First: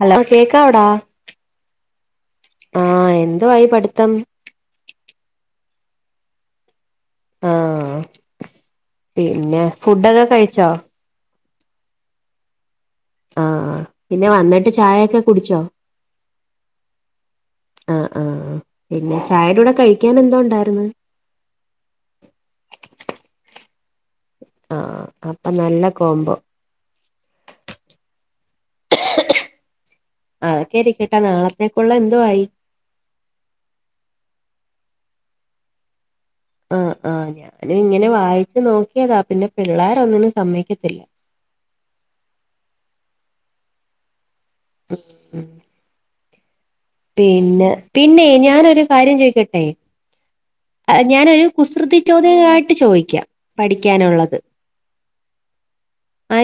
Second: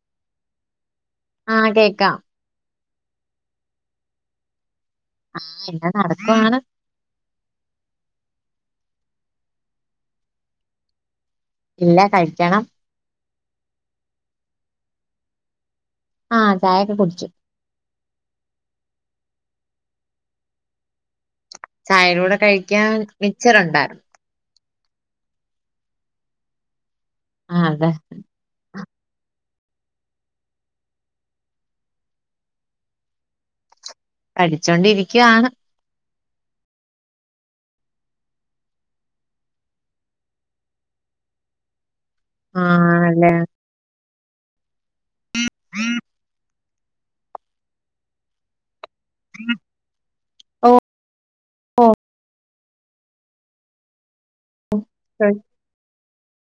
Hello കേക്കാവടാ ആഹ് കേക്കാം ആഹ് എന്തുവായി പഠിത്തം ആഹ് ഇങ്ങനെ നടക്കാണ് ആഹ് പിന്നെ ഫുഡൊക്കെ കഴിച്ചോ ഇല്ല കഴിക്കണം ആഹ് പിന്നെ വന്ന്ട്ട് ചായക്കെ കുടിച്ചോ ആഹ് ചായൊക്ക കുടിച്ചു ആഹ് ആഹ് പിന്നെ ചായടെ കൂടെ കഴിക്ക്യാൻ എന്താ ഉണ്ടാര്ന്ന് ചായയുടെ കൂടെ കഴിക്കാൻ മിച്ചർ ഉണ്ടാര്ന്നു ആഹ് അപ്പൊ നല്ല കോമ്പോ ആഹ് അതെ അതൊക്കെ ഇരിക്കട്ടേ നാളത്തേക്കുള്ള എന്തോ ആയി അടിച്ചോണ്ടിരിക്ക്യാൺ ആഹ് ആഹ് ഞാനും ഇങ്ങനെ വായിച്ചു നോക്കേതാ പിന്നെ പിള്ളേര് ഒന്നിനും സമ്മയ്ക്കത്തില്ല ആഹ് ല്ലെ ഉം ഉം പിന്നെ പിന്നെ ഞാനൊരു കാര്യം ചോയ്ക്കട്ടെ ഓ ഞാനൊരു ഓ കുസൃതി ചോദ്യമായിട്ട് ചോയിക്കാം പഠിക്ക്യാനുള്ളത് ഹായ്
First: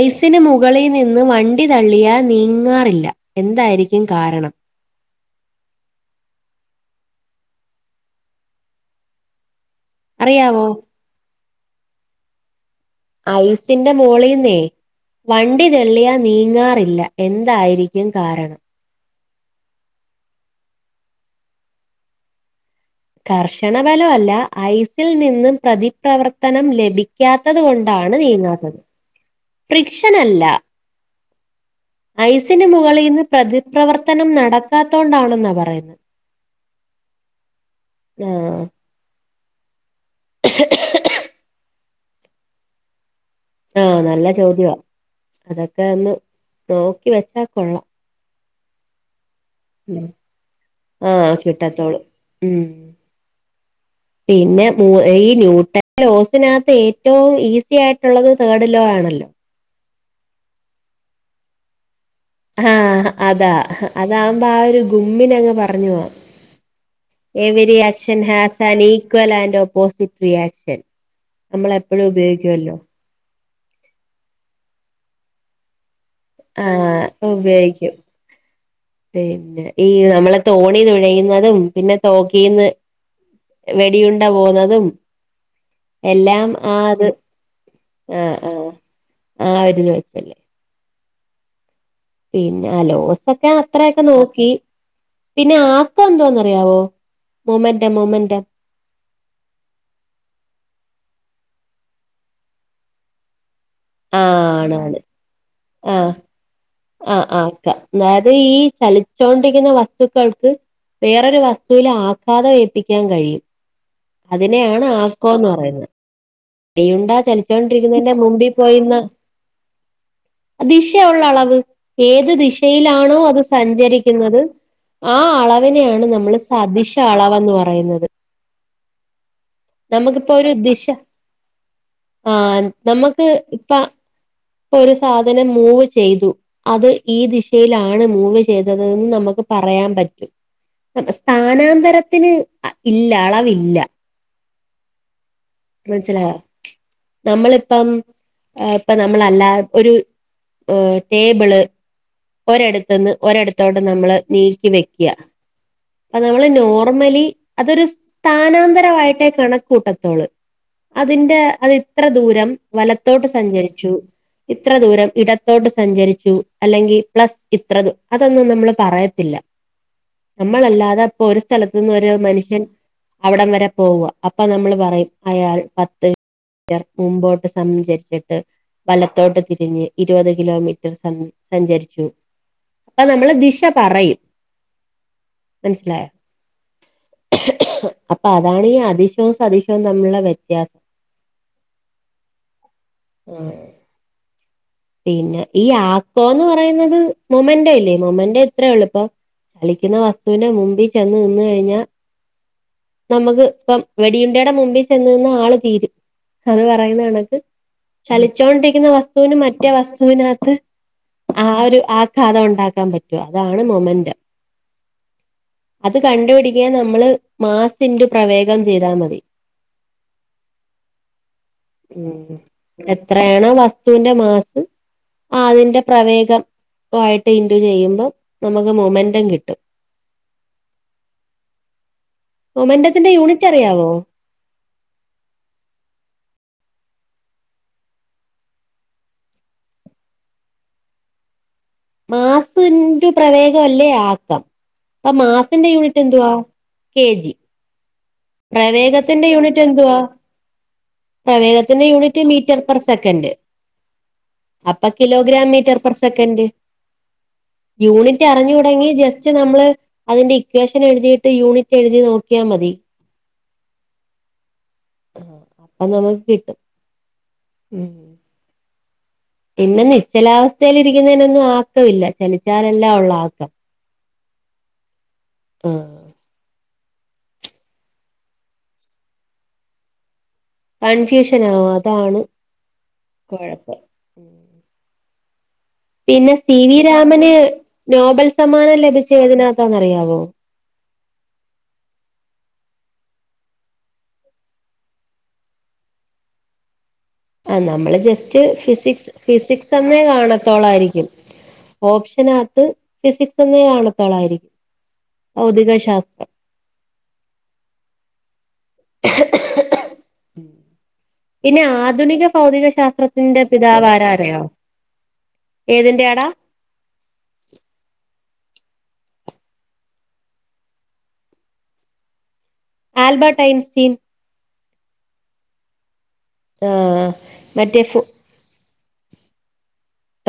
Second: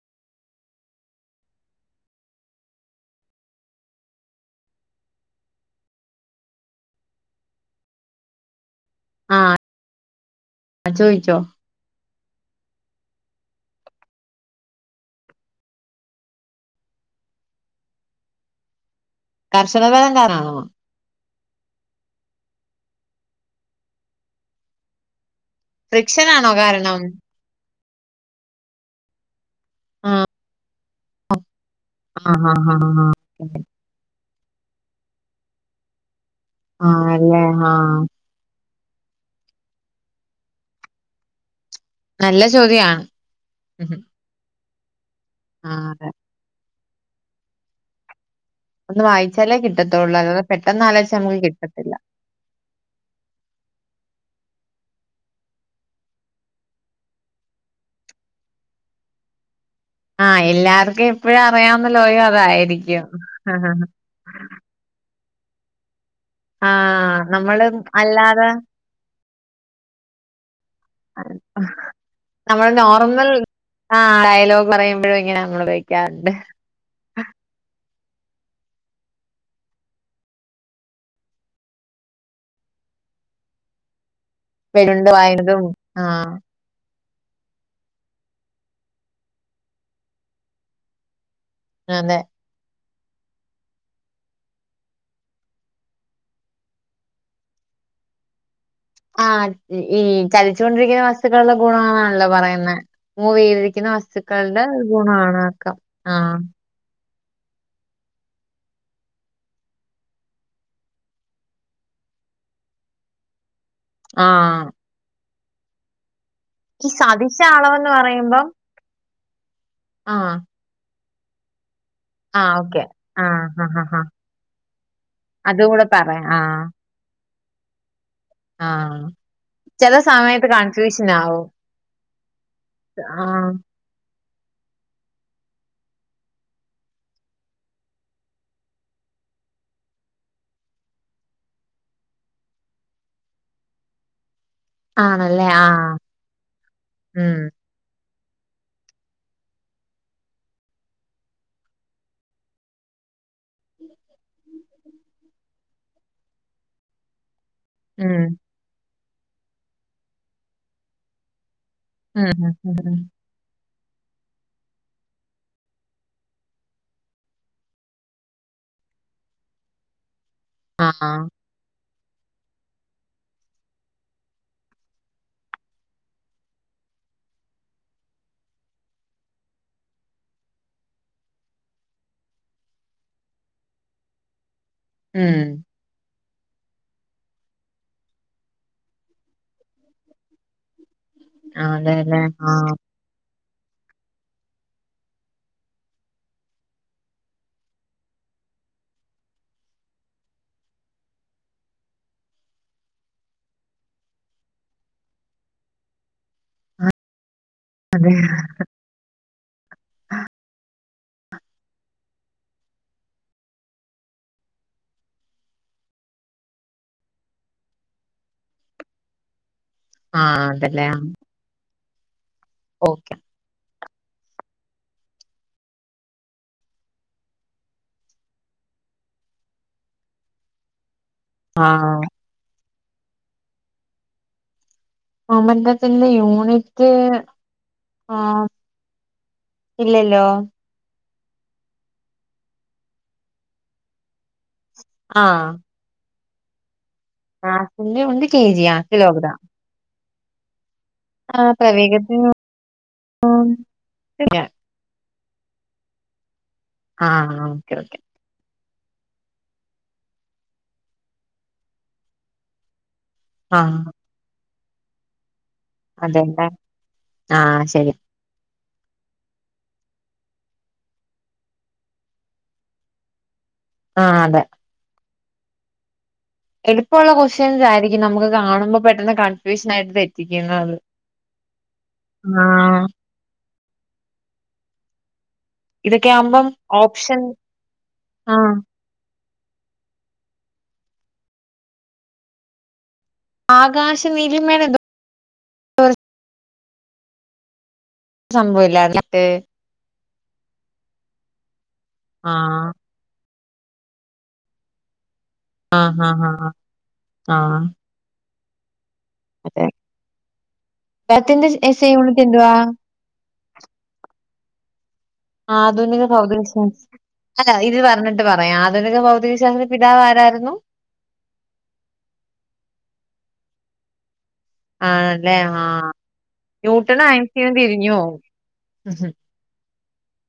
ഐസിന് മുകളി നിന്ന് വണ്ടി തള്ളിയാൽ നീങ്ങാറില്ല എന്തായിരിക്കും കാരണം ആഹ് അറിയാവോ ചോയിച്ചോ ഐസിന്റെ മോളീന്നേ വണ്ടി തെള്ളിയാ നീങ്ങാറില്ല എന്തായിരിക്കും കാരണം കർശനഫലം കാരണാണോ കർശനഫല അല്ല ഐസിൽ നിന്നും ഫ്രിക്ഷൻ ആണോ പ്രതിപ്രവർത്തനം കാരണം ലഭിക്കാ ത്തത് കൊണ്ടാണ് നീങ്ങാത്തത് ആഹ് പ്രിക്ഷനല്ല ആഹ് ഐസിന് ആഹ് ആഹ് മുകളീന്ന് പ്രതിപ്രവർ ത്തനം നടക്കാത്തോണ്ടാണെന്നാ പറയുന്ന് ആഹ് ല്ലേ ആഹ് ആഹ് [unintelligible] നല്ല ചോദ്യാ ആഹ് നല്ല ചോദ്യവാ അതൊക്കെ അതെ ഒന്ന് നോക്കി വെച്ചാ കൊള്ള ഒന്ന് വായിച്ചാലേ ഉം കിട്ടത്തൊള്ളൂ അല്ലാതെ പെട്ടെന്ന് ആലോച്ച ആഹ് നമക്ക് കിട്ടത്തില്ല കിട്ടത്തോളൂ ഉം പിന്നെ മൂ ഈ ന്യൂട്ട ലോസിനകത്ത് ഏറ്റവും ഈസി ആയിട്ടുള്ളത് തേഡ് ലോ ആണല്ലോ ആഹ് എല്ലാർക്കും എപ്പഴും അറിയാവുന്ന ലോയോ അതായിരിക്കും ഹ ഹ ഹ അതാവുമ്പോ ആ ഒരു ഗുമ്മിനങ് പറഞ് പോവ ആഹ് നമ്മള് എവിരിയാക്ഷൻ അല്ലാതെ has an equal and opposite reaction നമ്മളെപ്പഴും ഉപയോഗിക്കുവല്ലോ നമ്മൾ ആ ഡയലോഗ് പറയുമ്പോഴും ഇങ്ങനെ നമ്മളുപയൊഗിക്കാറുണ്ട് ആഹ് ഉപയോഗിക്കും പിന്നെ ഈ നമ്മളെ തോണി തുഴയുന്നതും പിന്നെ തോക്കീന്ന് വെടിയുണ്ട പോവുന്നതും വെരുണ്ട് വായുന്നതും ആഹ് എല്ലാം ആ അത് ആഹ് ആഹ് ആ വര്ന്ന് വെച്ചല്ലേ അതെ പിന്നെ ലോസൊക്കെ അത്രയെക്കെ നോക്കി പിന്നെ ആക്ക എന്തോന്നറിയാവോ മൊമെന്റൊ മൊമെന്റൊ ആത് ഈ ചലിച്ചോണ്ടിരിക്കുന്ന വസ്തുക്കളുടെ ഗുണാന്നാണല്ലോ പറയുന്നെ മൂവേയിലരിക്കുന്ന ആഹ് വസ്തുക്കളുടെ ഒരു ആണാണ് ഗുണവാണാക്കാം ആഹ് ആഹ് ആക്ക അതായത് ഈ ചലിച്ചോണ്ടിരിക്കുന്ന വസ്തുക്കൾക്ക് വേറൊരു വസ്തുവിൽ ആഘാതം ഏൽപ്പിക്കാൻ കഴിയും ആഹ് അതിനെയാണ് ആക്കോന്ന് പറയുന്നത് ഈ വെടിയുണ്ട സദിശ അളവെന്ന് ചലിച്ചോണ്ടിരിക്കുന്നെന്റെ പറയുമ്പം മുമ്പിൽ പോയിന്ന് ആഹ് ദിശ ഉള്ള അളവ് ഏത് ആഹ് ഓക്കെ. ദിശയിലാണോ അത് ആഹ് ആഹ് ആഹ് സഞ്ചരിക്കുന്നത് ആ അതും കൂടെ അളവിനെയാണ് പറയാം നമ്മള് ആഹ് സതിശ അളവ്ന്ന് പറയുന്നത് ആഹ് ചെല നമുക്കിപ്പോ സമയത്ത് ഒരു ദിശ കൺഫ്യൂഷനാവും ആഹ് നമ്മക്ക് ഇപ്പൊ ഇപ്പൊരു സാധനം മൂവ് ചെയ്തു അത് ഈ ദിശയിലാണ് മൂവ് ചെയ്തത് ന്ന് നമുക്ക് പറയാൻ പറ്റും സ്ഥാനാന്തരത്തിന് അ ഇല്ല അളവില്ല ആണല്ലേ ആഹ് മൻസിലായ ഉം നമ്മള് ഇപ്പം പ്പ നമ്മളല്ലാ ഒരു ടേബിള് ഒരെടത്ത്ന്ന് ഒരെടത്തോട്ട് നമ്മള് നീക്കി വെക്കുക അപ്പനമ്മള് നോർമലി അതൊരു ഉം. സ്ഥാനാന്തരമായിട്ടേ കണക്കൂട്ടത്തോളൂ അതിന്റെ അതിത്ര ഉം ദൂരം ഉം ഉം വലത്തോട്ട് സഞ്ചരിച്ചു ഇത്ര ദൂരം ഇടത്തോട്ട് സഞ്ചരിച്ചു അല്ലെങ്കിൽ പ്ലസ് ഇത്ര അതൊന്നും നമ്മള് പറയത്തില്ല നമ്മളല്ലാതെ ആഹ് പ്പൊ ഒരു സ്ഥലത്തു നിന്ന് ഒരു മനുഷ്യൻ അവിടം വരെ പോവുക അപ്പൊ നമ്മൾ പറയും അയാൾ പത്ത് [unintelligible] മുമ്പോട്ട് സംഞ്ചരിച്ചിട്ട് വലത്തോട്ട് തിരിഞ്ഞ് ഇരുപത് കിലോമീറ്റർ സംസഞ്ചരിച്ചു അ നമ്മള് ദിശ പറയും ഉം മൻസ്സിലായോ അപ്പതാണീ അതിശോ സതിശം തമ്മിള്ള വ്യത്യാസം ആ അതേ ലേ ആഹ് ഉം പിന്നെ ഈ ആക്കോന്ന് പറയുന്നത് മൊമന്റ ഇല്ലേ മൊമന്റ ഇത്രേ ഒള്ളൂ പ്പൊ ചലിക്കുന്ന വസ്തുവിന്റെ മുമ്പി ചെന്ന് നിന്ന്കഴിഞ്ഞാ നമ്മക്ക് പ്പം വെടിയുണ്ടേടെ മുമ്പി ചെന്ന് നിന്ന് ആള് തീരും അത് പറയുന്ന കണക്ക് ചലിച്ചോണ്ടിരിക്കുന്ന വസ്തുവിന് മറ്റേ വസ്തുവിനകത്ത് ആ ഒരു ആഘാതം ഉണ്ടാക്കാൻ പറ്റു, അതാണ് മൊമന്റ് അത് കണ്ടുപിടിക്കൻ നമ്മള് മാസ് ഇൻടു പ്രവേഗം ചെയ്താ മതി ആഹ് അതല്ലേ ഉം ഓക്കെ എത്രേണോ വസ്തുവിന്റെ മാസ ആഹ് അതിന്റ പ്രവേഗ വായിട്ട് ഇന്റു ചെയ്യുമ്പം ന്നമുക്ക് മൊമെന്റം കിട്ടും ആഹ് മൊമെന്റത്തിന്റെ യൂണിറ്ററിയാവോ? മൊമൻ്റത്തിന്റെ യൂണിറ്റ് ആഹ് ഇല്ലല്ലോ മാസ് ന്റു പ്രവേഗവല്ലേ ആക്കം അപ്പൊ ആഹ് മാസിന്റെ യൂണിറ്റെന്തുവാ? കെ ജി മാസിന്റെ യൂണിറ്റ് കെ ജി ആ കിലോ ഗ്രാം യൂണിറ്റെന്തുവാ? പ്രവേഗത്തിന്റെ യൂണിറ്റ് പ്രവേഗത്തിന് മീറ്റർ പെർ സെക്കൻ്റ് അപ്പ കിലോഗ്രാം മീറ്റർ പെർ സെക്കൻ്റ് ആഹ് ഓക്കെ ഓക്കെ യൂണിറ്റ് അറിഞ്ഞൂടെങ്കി ജസ്റ്റ് നമ്മള് അതിന്റെ ഇക്വേഷനെഴുതീട്ട് യൂണിറ്റ് എഴുതി നോക്കിയാ മതി ആഹ് എന്നാ നമുക്ക് അതെല്ലേ കിട്ടും ആഹ് മ് ശരി പിന്നെ നിശ്ചലാവസ്ഥയിലിരിക്കുന്നേനൊന്നും ആക്കവില്ല ചലിച്ചാലെല്ലേ ഒള്ളൂ ആക്കം ആഹ് അതെ മ് എളുപ്പ ഉള്ള കൊസ്റ്റ്യൻസായിരിക്കും ന്നമുക്ക് കാണുമ്പം പെട്ടെന്ന് കൺഫ്യൂഷനായിട്ട് തെ റ്റിക്കുന്നത് കൺഫ്യൂഷനാവും അതാണ് കൊഴപ്പം ഇതൊക്കെ പിന്നെ ആവുമ്പം സി വി ഓപ്ഷൻ രാമന് നോബൽ ആഹ് സമ്മാനം ലഭിച്ചേ ഏതിനാത്താന്നറിയാവോ? ആകാശ ന്നീലിമേലെന്തോ ആഹ് ന്നമ്മള് ജസ്റ്റ് സംഭവല്ലായിരുന്നോ ഫിസിക്സ് മറ്റേ ഫിസിക് സന്നേ കാണത്തൊളായിരിക്കും ആഹ് ഓപ്ഷനകത്ത് ഫിസിക്സെന്നേ കാണത്തോളായിരി ആഹ് ഹഹ ഹഹ ആഹ് അതെ അദ്ദേഹത്തിന്റെ പിന്നെ എസ്സേ യൂണിറ്റ് ആധുനിക എന്തുവാ ഭൗതിക ശാസ്ത്ര ത്തിന്റെ പിതാവാരാ അറിയോ? ആധുനിക ഏതിന്റെയാടാ ഭൗതിക ശാസ് അല്ല ഇത് പറഞ്ഞിട്ട് പറയാം ആധുനിക ഭൗതികശാസ്ത്രത്തിന്റെ പിതാവാരായ്രുന്നു? ആൽബേട്ട് ഐൻസ്റ്റീൻ ആണ്ലേ ആഹ് ന്യൂട്ടണും, ആഹ് അയൺസ്റ്റീനും മറ്റേ ഫു തിരിഞ്ഞോവും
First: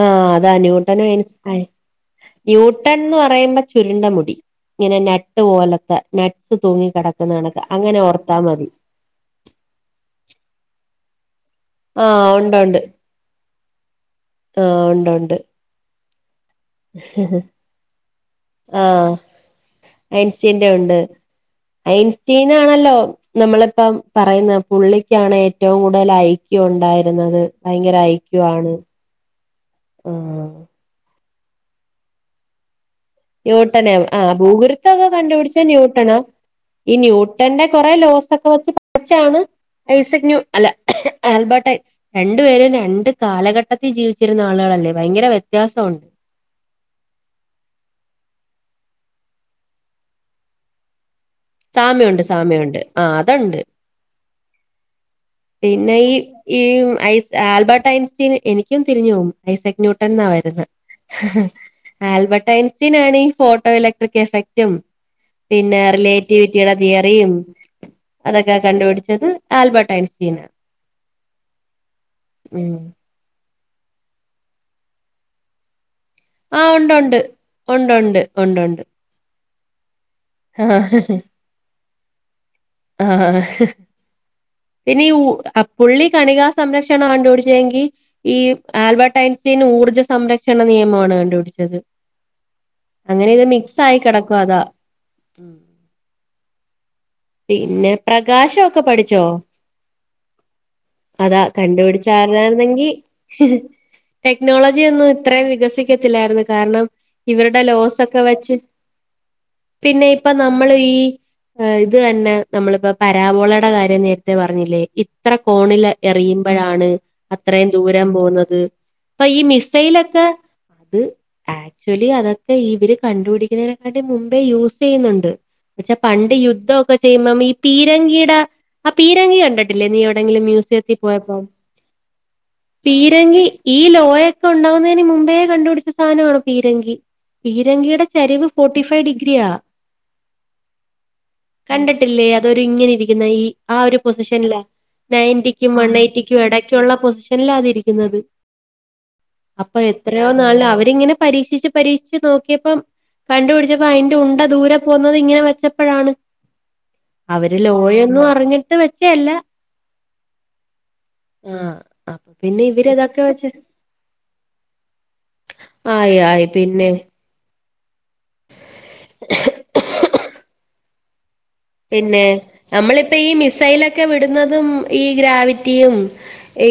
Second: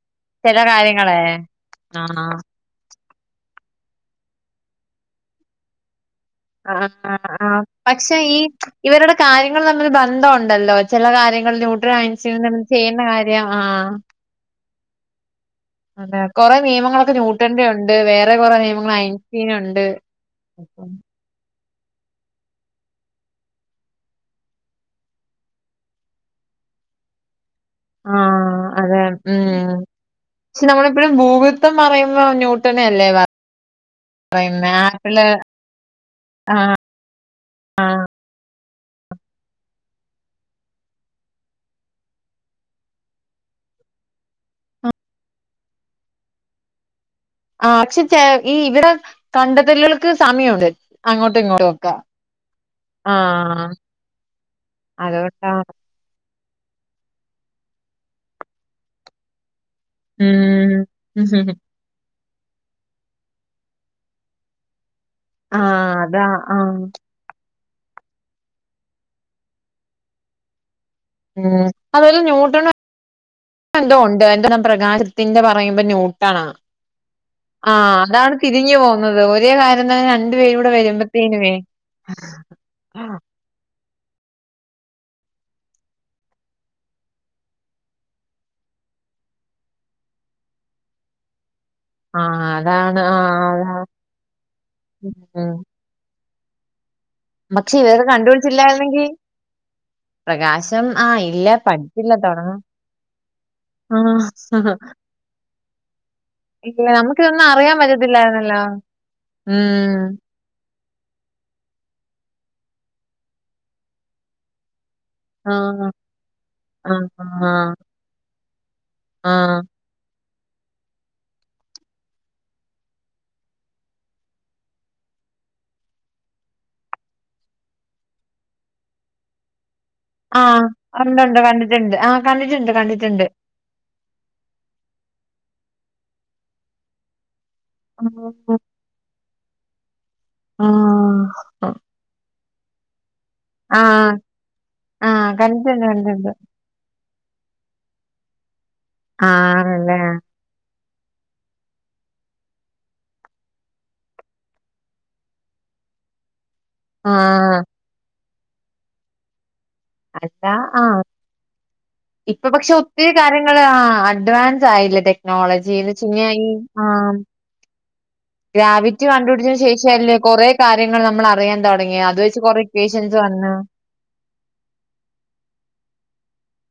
ആഹ് അതാ ന്യൂട്ടനും ഐൻസ്റ്റീനും ആഹ് ന്യൂ ട്ടൺ ന്ന് പറയുമ്പം ചുരുണ്ട മുടി ഇങ്ങനെ ഞട്ട് പോലത്തെ ന ട്ട് തൂങ്ങി ആഹ് ആഹ് കെടക്കുന്ന ആഹ് കണക്ക് അങ്ങനെ പക്ഷെ ഓർത്താ ഈ മതി ഇവരുടെ കാര്യങ്ങള് തമ്മില് ബന്ധവുണ്ടല്ലോ ചെല കാര്യങ്ങളിൽ ന്യൂട്രനും, ആഹ് അയൻസ്റ്റീനും ഉണ്ട് തമ്മില് ഉണ്ട് ചെയ്യുന്ന കാര് ര്യം ആഹ് ആഹ് ഉണ്ട് ഉണ്ട് അതേ കൊറേ നിയമങ്ങളൊക്കെ ന്യൂട്ടൻന്റെയുണ്ട് വേറേ കൊറേ നിയമങ്ങൾ ആഹ് ഐൻസ്റ്റീനുണ്ട് ഐൻസ്റ്റീന്റെ ഉണ്ട് ഐൻസ്റ്റീനാണല്ലോ ന്നമ്മള്പ്പം പറയുന്ന പുള്ളിക്കാണ് ഏറ്റവും കൂടുതൽ ഐക്യു ഉണ്ടായിരുന്നത് ഭയങ്കര ഐക്യു ആഹ് ആണ് അതെ മ് ആഹ് ക്ഷെ നമ്മളെപ്പഴും ഗൂഗ് പ്പം പറയുമ്പോ ന്യൂട്ടണല്ലേ പർ ന്യൂട്ടനേ ആണ് ആഹ് ഭൂഗുരുത്തൊക്കെ കണ്ടുപിടിച്ചെ ന്യൂട്ടണാ ആഹ് ഈ ന്യൂട്ടന്റെ കൊറേ ലോസൊക്കെ വെച്ച് വെച്ചാണ് ഐസക് ന്യൂ അല്ല ആൽബേട്ടയ് രണ്ടു പേരും രണ്ട് കാലഘട്ടത്തിൽ ജീവിച്ചിരുന്ന ആളുകളല്ലേ ഭയങ്കര വ്യത്യാസവുണ്ട് ആഹ് പക്ഷെ ചെ ഈ ഇവിടെ കണ്ടത്തല്കൾക്ക് സാമ്യവുണ്ട് സാമ്യമുണ്ട് സാമ്യമുണ്ട് ആഹ് അതണ്ട് അതുകൊണ്ട പിന്നെ ഈ ഈ ഐസ് ആൽബർട്ട് ഐൻസ്റ്റീൻ എനിക്കും തിരിഞ്ഞു പോവും ഐസക് ന്യൂ ട്ടൻ ന്നാ വരുന്നേ ഉം ആൽബർട്ട് ഐൻസ്റ്റീൻ ആണീ ഫോട്ടോ ഇലക്ട്രിക് എഫക് റ്റും പിന്നെ ആഹ് അതാ റിലേറ്റീവിറ്റിയുടെ ആഹ് തിയ റിയും അതൊക്കെ കണ്ടുപിടിച്ചത് ആൽബർട്ട് ഐൻസ്റ്റീന ഉം അതുപോലെ ന്യൂട്ടനും ഉം എന്തോ ഉണ്ട് എന്തനം പ്രകാശത്തിന്റെ പറയുമ്പം ന്യൂ കണാ ആ ഉണ്ട് ഉണ്ട് ഉണ്ട് ആഹ് ഉണ്ട് അതാണ് ഉണ്ട് തിരിഞ്ഞ് ഉണ്ട് പോ കുന്നത് ഒരേ കാര്യം രണ്ടു പേരും കൂടെ ആ വരുമ്പോത്തേനുവേ ആഹ് പിന്നെ ഊ അ പുള്ളി കണികാ സംരക്ഷണം കണ്ട്പടിച്ചെങ്കി ഈ ആൽബർട്ട് ഐൻസ്റ്റീൻ ഊർജ്ജ സംരക്ഷണ നിയമമാണ് കണ്ടുപിടിച്ചത് ആഹ് അതാണ് അങ്ങനെ ഇത് അതാണ് മിക്സായി കിടക്കുവാ അതാ ആഹ് ഉം. പക്ഷെ പിന്നെ ഇവര് കണ്ടുപിടി പ്രകാശമൊക്കെ ച്ചില്ലായിരുന്നെങ്കി പഠിച്ചോ? പ്രകാശം ആഹ് അതാ ഇല്ല കണ്ടുപിടിച്ച പഠിച്ചില്ല തൊടങ്ങണം ആരായിരുന്നെങ്കി ആഹ് ടെക്നോളജി ഒന്നും ഇത്രയും വികസിക്കത്തില്ലായിരുന്നു. കാരണം ഇല്ല നമുക്കിതൊന്നും ഇവരുടെ അറിയാൻ ലോസ് ഒക്കെ പറ്റത്തില്ലായിരുന്നല്ലോ ആഹ് ഇപ്പ നമ്മളെ ഈ ഇത് തന്നെ നമ്മളിപ്പോ പരാവോളയുടെ കാര്യം നേരത്തെ പറഞ്ഞില്ലേ ഇ ഇത്ര കോണിൽ ആഹ് എറിയുമ്പോഴാണ് ആഹ് അത്രയും ആഹ് ദൂരം പോകുന്നത് ഇപ്പൊ ഈ ആഹ് മിസ് സൈയിലൊക്കെ അത് ആക്ച്വലി അതൊക്കെ ഇവര് കണ്ടുപിടിക്കുന്നതിനെക്കാണ്ടി മുമ്പേ യൂസ് ചെയ്യുന്നുണ്ട് പക്ഷെ പണ്ട് യുദ്ധൊക്കെ ചെയ്യുമ്പം ഈ പീരങ്കിയുടെ ആ പീരങ്കി കണ്ടിട്ടില്ലേ നീ തെങ്കിലും ആഹ് മ്യൂസിയത്തി ഒണ്ടൊണ്ട് പോയപ്പം കണ്ടിട്ടുണ്ട് ആഹ് കണ്ടിട്ടുണ്ട് കണ്ടിട്ടുണ്ട്. പീരങ്കി ഈ ലോയൊക്കെ ഉണ്ടകുന്നതിന് മുമ്പേ കണ്ടുപിടിച്ച സാനമാണ് പീരങ്കി പീരങ്കിയുടെ ചരിവ് ആഹ് ഫോർട്ടി ഫൈവ് ഡിഗ്രിയാ ആഹ് കണ്ടിട്ടില്ലേ അതൊരു ഇങ്ങനെ ഇരിക്കുന്നെ ഈ ആ ഒരു ആഹ് പൊസിഷനില് ആഹ് നയന്റിക്കും കണ്ടിട്ടുണ്ട് വൺ കണ്ടിട്ടുണ്ട് എയ്റ്റിക്കും എടയിൽ റ്റുള്ള പൊസിഷൻലാ അതിരിക്കുന്നത് അപ്പൊ ആണല്ലേ എത്രയോ ന്നല്ല അവരിങ്ങനെ പരീക്ഷിച്ച് പരീക്ഷിച്ച് നോക്കിയപ്പം കണ്ടുപിടിച്ചപ്പോ അതിന്റെ ഉണ്ട ദൂരെ പോകുന്നത് ഇങ്ങനെ വെച്ചപ്പോഴാണ് അവര് ആഹ് ലോയൊന്നും അറിഞ്ഞിട്ട് വെച്ചെയല്ല അല്ലാ ആഹ് ആഹ് ആഹ് ഇപ്പൊ പക്ഷെ ഒത്തിരി കാര്യങ്ങള് ആഹ് അഡ്വാൻസ് ആയില്ല ടെക്നോളജിന്ന് ആയി വച്ചയിഞ്ഞാ ആയി ഈ പിന്നെ ആഹ് ഗ്രാവിറ്റി കണ്ടുപിടിച്ചതിന് ശേഷം അല്ലേ കൊറേ കാര്യങ്ങൾ നമ്മൾ അറിയാൻ തൊ പിന്നെ നമ്മളിപ്പ ഈ മിസൈലൊക്കെ വിടുന്നതും ഈ ഗ്രാവിറ്റിയും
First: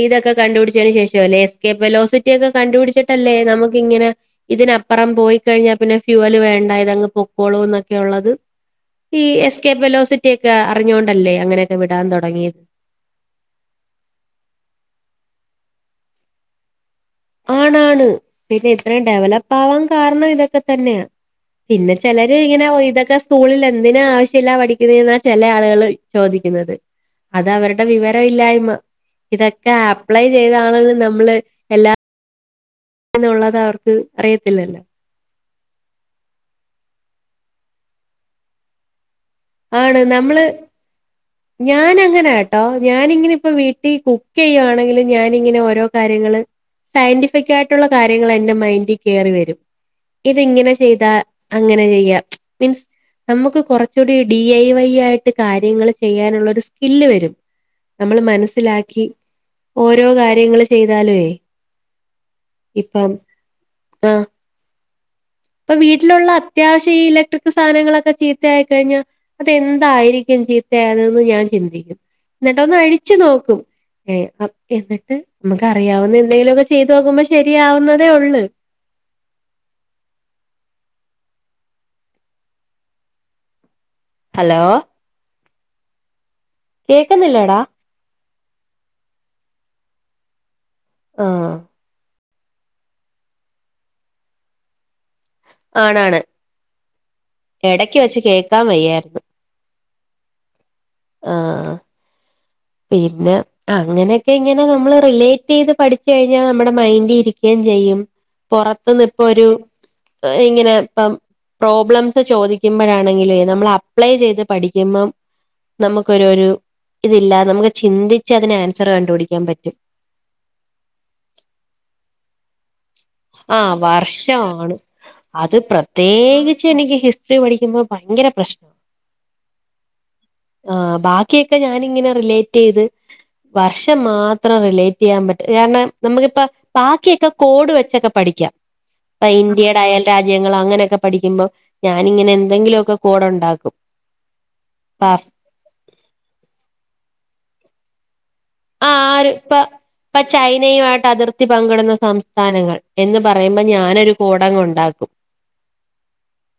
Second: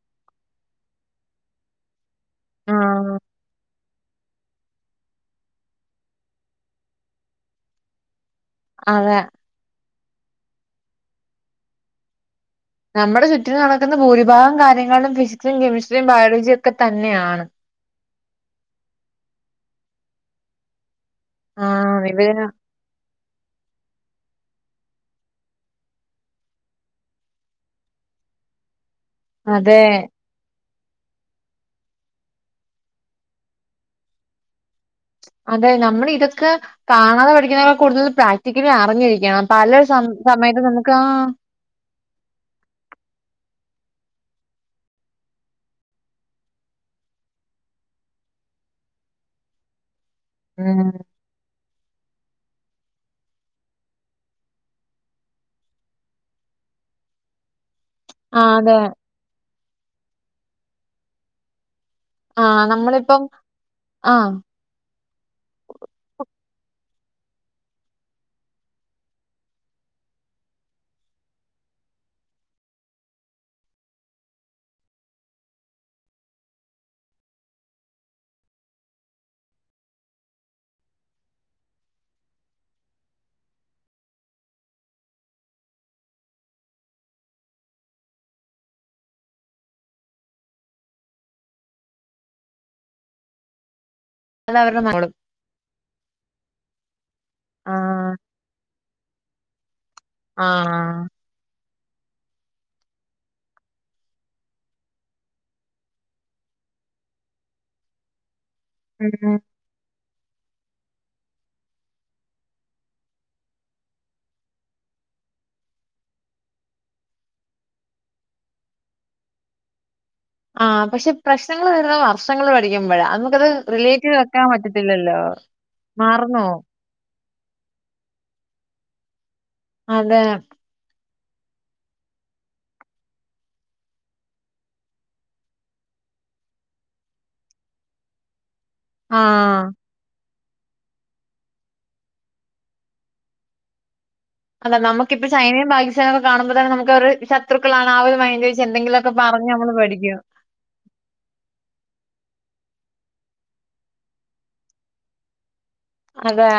ഇതൊക്കെ കണ്ടുപിടിച്ചതിന് ശേഷം അല്ലേ എസ് കെ ലോസിറ്റിയ ഒക്കെ ആഹ് കണ്ടുപിടിട്ടല്ലേ നമു ക്കിങ്ങനെ ഇതിനപ്പറം പോയി കഴിഞ്ഞാൽ പിന്നെ ഫ്യൂവല് വേണ്ട ഇതങ്ങ് പൊക്കോളുംന്നൊക്കെ ഒള്ളത് അതെ ഈ എസ് കെ ഫെലോസിറ്റിയൊക്കെ അറിഞ്ഞോൊണ്ടല്ലേ അങ്ങനെയൊക്കെ വിടാൻ തൊടങ്ങിയത്. നമ്മടെ ചുറ്റിനും നടക്കുന്ന ഭൂരിഭാഗം കാര്യങ്ങളിലും ഫിസിക്സും കെമിസ്ട്രിയും ബയോളജിയും ഒക്കെ തന്നെയാണ്. ആണാണ്, പിന്നെ ഇത്രയും ഡെവലപ്പാവാൻ കാരണം ഇതൊക്കെ തന്നെയാ. പിന്നെ ആഹ് ചെലര് ഇവര് ഇങ്ങനെ ഇതൊക്കെ സ്കൂളില് എന്തിനാ ആവശ്യല്ലാതെ പഠിക്കുന്നേന്നാ ചെല ആളുകള് ചോദിക്കുന്നത്. അത് അവരുടെ വിവരം ഇല്ലായ്മ, ഇതൊക്കെ അതെ അപ്ലൈ ചെയ്താണെന്ന് നമ്മള് എല്ലാ എന്നുള്ളത് അവർക്ക് അറിയത്തില്ലല്ലോ. അതെ നമ്മള് ഇതൊക്കെ കാണാതെ പഠിക്കുന്നതിനെക്കാൾ കൂടുതൽ പ്രാക്റ്റിക്കലി അറിഞ്ഞിരിക്കണം. പല സം സമയത്തും നമുക്കാ ഞാനങ്ങനാട്ടോ ഞാനിങ്ങനെ ഇപ്പോ വീട്ടിൽ കുക്ക് ചെയ്യുവാണെങ്കിലും ഞാനിങ്ങനെ ഓരോ കാര്യങ്ങള് സയിന്റിഫികായിട്ടുള്ള കാര്യങ്ങളെന്റെ മൈന്റി കേറി വരും, ഇതിങ്ങനെ ഉം ചെയ്താ അങ്ങനെ ചെയ്യാം, മീൻസ് നമുക്ക് കൊറച്ചൂടി ഡി ഐ വൈ യായിട്ട് കാര്യങ്ങള് ചെയ്യാനുള്ളൊരു സ്കില്ല് വരും, നമ്മള് ആഹ് അതെ മനസ്സിലാക്കി ഓരോ കാര്യങ്ങള് ചെയ്താലുവേ ആഹ് ഇപ്പം നമ്മളിപ്പം ആഹ് ഇപ്പൊ വീട്ടിലുള്ള അത്യാവശ്യം ഈ ഇലക്ട്രിക് സാധനങ്ങളൊക്കെ ചീത്തയായിക്കഴിഞ്ഞാ അതെന്തായിരിക്കും ചീത്തയായെന്ന് ഞാൻ ചിന്തിക്കും, എന്നിട്ടൊന്ന് അഴിച്ച് നോക്കും. ഏഹ് അഹ് എന്നിട്ട് മ്മക്ക് അറിയാവുന്ന എന്തേലൊക്കെ ചെയ്തോക്കുമ്പൊ ശരിയാവുന്നതേ ഒള്ളു. ഹലോ കേക്ക്ന്നില്ലേടാ ആഹ് അതവരുടെ [unintelligible] ആണാണ്, എടക്ക് ആഹ് വെച്ച് കേക്കാൻ വയ്യാര്ന്ന്. ആഹ് ആഹ് പിന്നെ അങ്ങനെക്കെയിങ്ങനെ നമ്മള് റിലേറ്റെയ്ത് പഠിച്ച് കഴിഞ്ഞാ നമ്മടെ മൈന്റി ഇരിക്കേം ചെയ്യും. ഉം പൊറത്തുന്ന്പ്പൊരു ഇങ്ങനെ ഇപ്പം പ്രോബ്ലംസ് ചോദിക്കുമ്പഴാണെങ്കിലുവേ നമ്മളപ്ലൈ ചെയ്ത് പഠിക്കുമ്പം നമുക്കൊരു ഒരു ഇതില്ല, നമുക്ക് ചിന്തിച്ച് അതിനാൻസറ് കണ്ടുപിടിക്കാൻ പറ്റും. ആ പക്ഷെ പ്രശ്നങ്ങള് വരുന്നത് വർഷങ്ങള് പഠിക്കുമ്പഴാ. ആഹ് വർഷാണ്, അത് മാറുന്നു പ്രത്യേകിച്ച് എനിക്ക് ഹിസ് റ്ററി പഠിക്കുമ്പൊ ഭയങ്കരപ്രശ് അതേ ആഹ് ബാക്കിയൊക്കെ ഞാനിങ്ങനെ റിലേറ്റെയ്ത് വർഷം മാത്രം റിലേറ്റെയ്യാൻ പറ്റ് കാരണം നമ്മക്കിപ്പ ബാക്കിയൊക്കെ കോഡ് വെ ച്ചൊക്കെ പഠിക്കാം, ആ ഇപ്പ ഇന്ത്യേടെ അയൽ രാജ്യങ്ങളങ്ങനൊക്കെ പഠിക്കുമ്പം ഞാനിങ്ങനെ എന്തെങ്കിലൊക്കെ കോഡൊണ്ടാക്കും. അതെ നമുക്കിപ്പോ ചൈനയും പാകിസ്ഥാനൊക്കെ കാണുമ്പൊതന്നെ നമുക്കവര് ശത്രുക്കളാണ് ആ ഒരു മൈന്റ് വെച്ചെ ന്തെങ്കിലൊക്കെ പറഞ്ഞമ്മള് പഠിക്കും. ചൈനയുയായിട്ട് അതിർത്തി പങ്കിടുന്ന സംസ്ഥാനങ്ങൾ എന്ന് പറയുമ്പൊ ഞാനൊരു കോഡങ്ങുണ്ടാക്കും. അതാ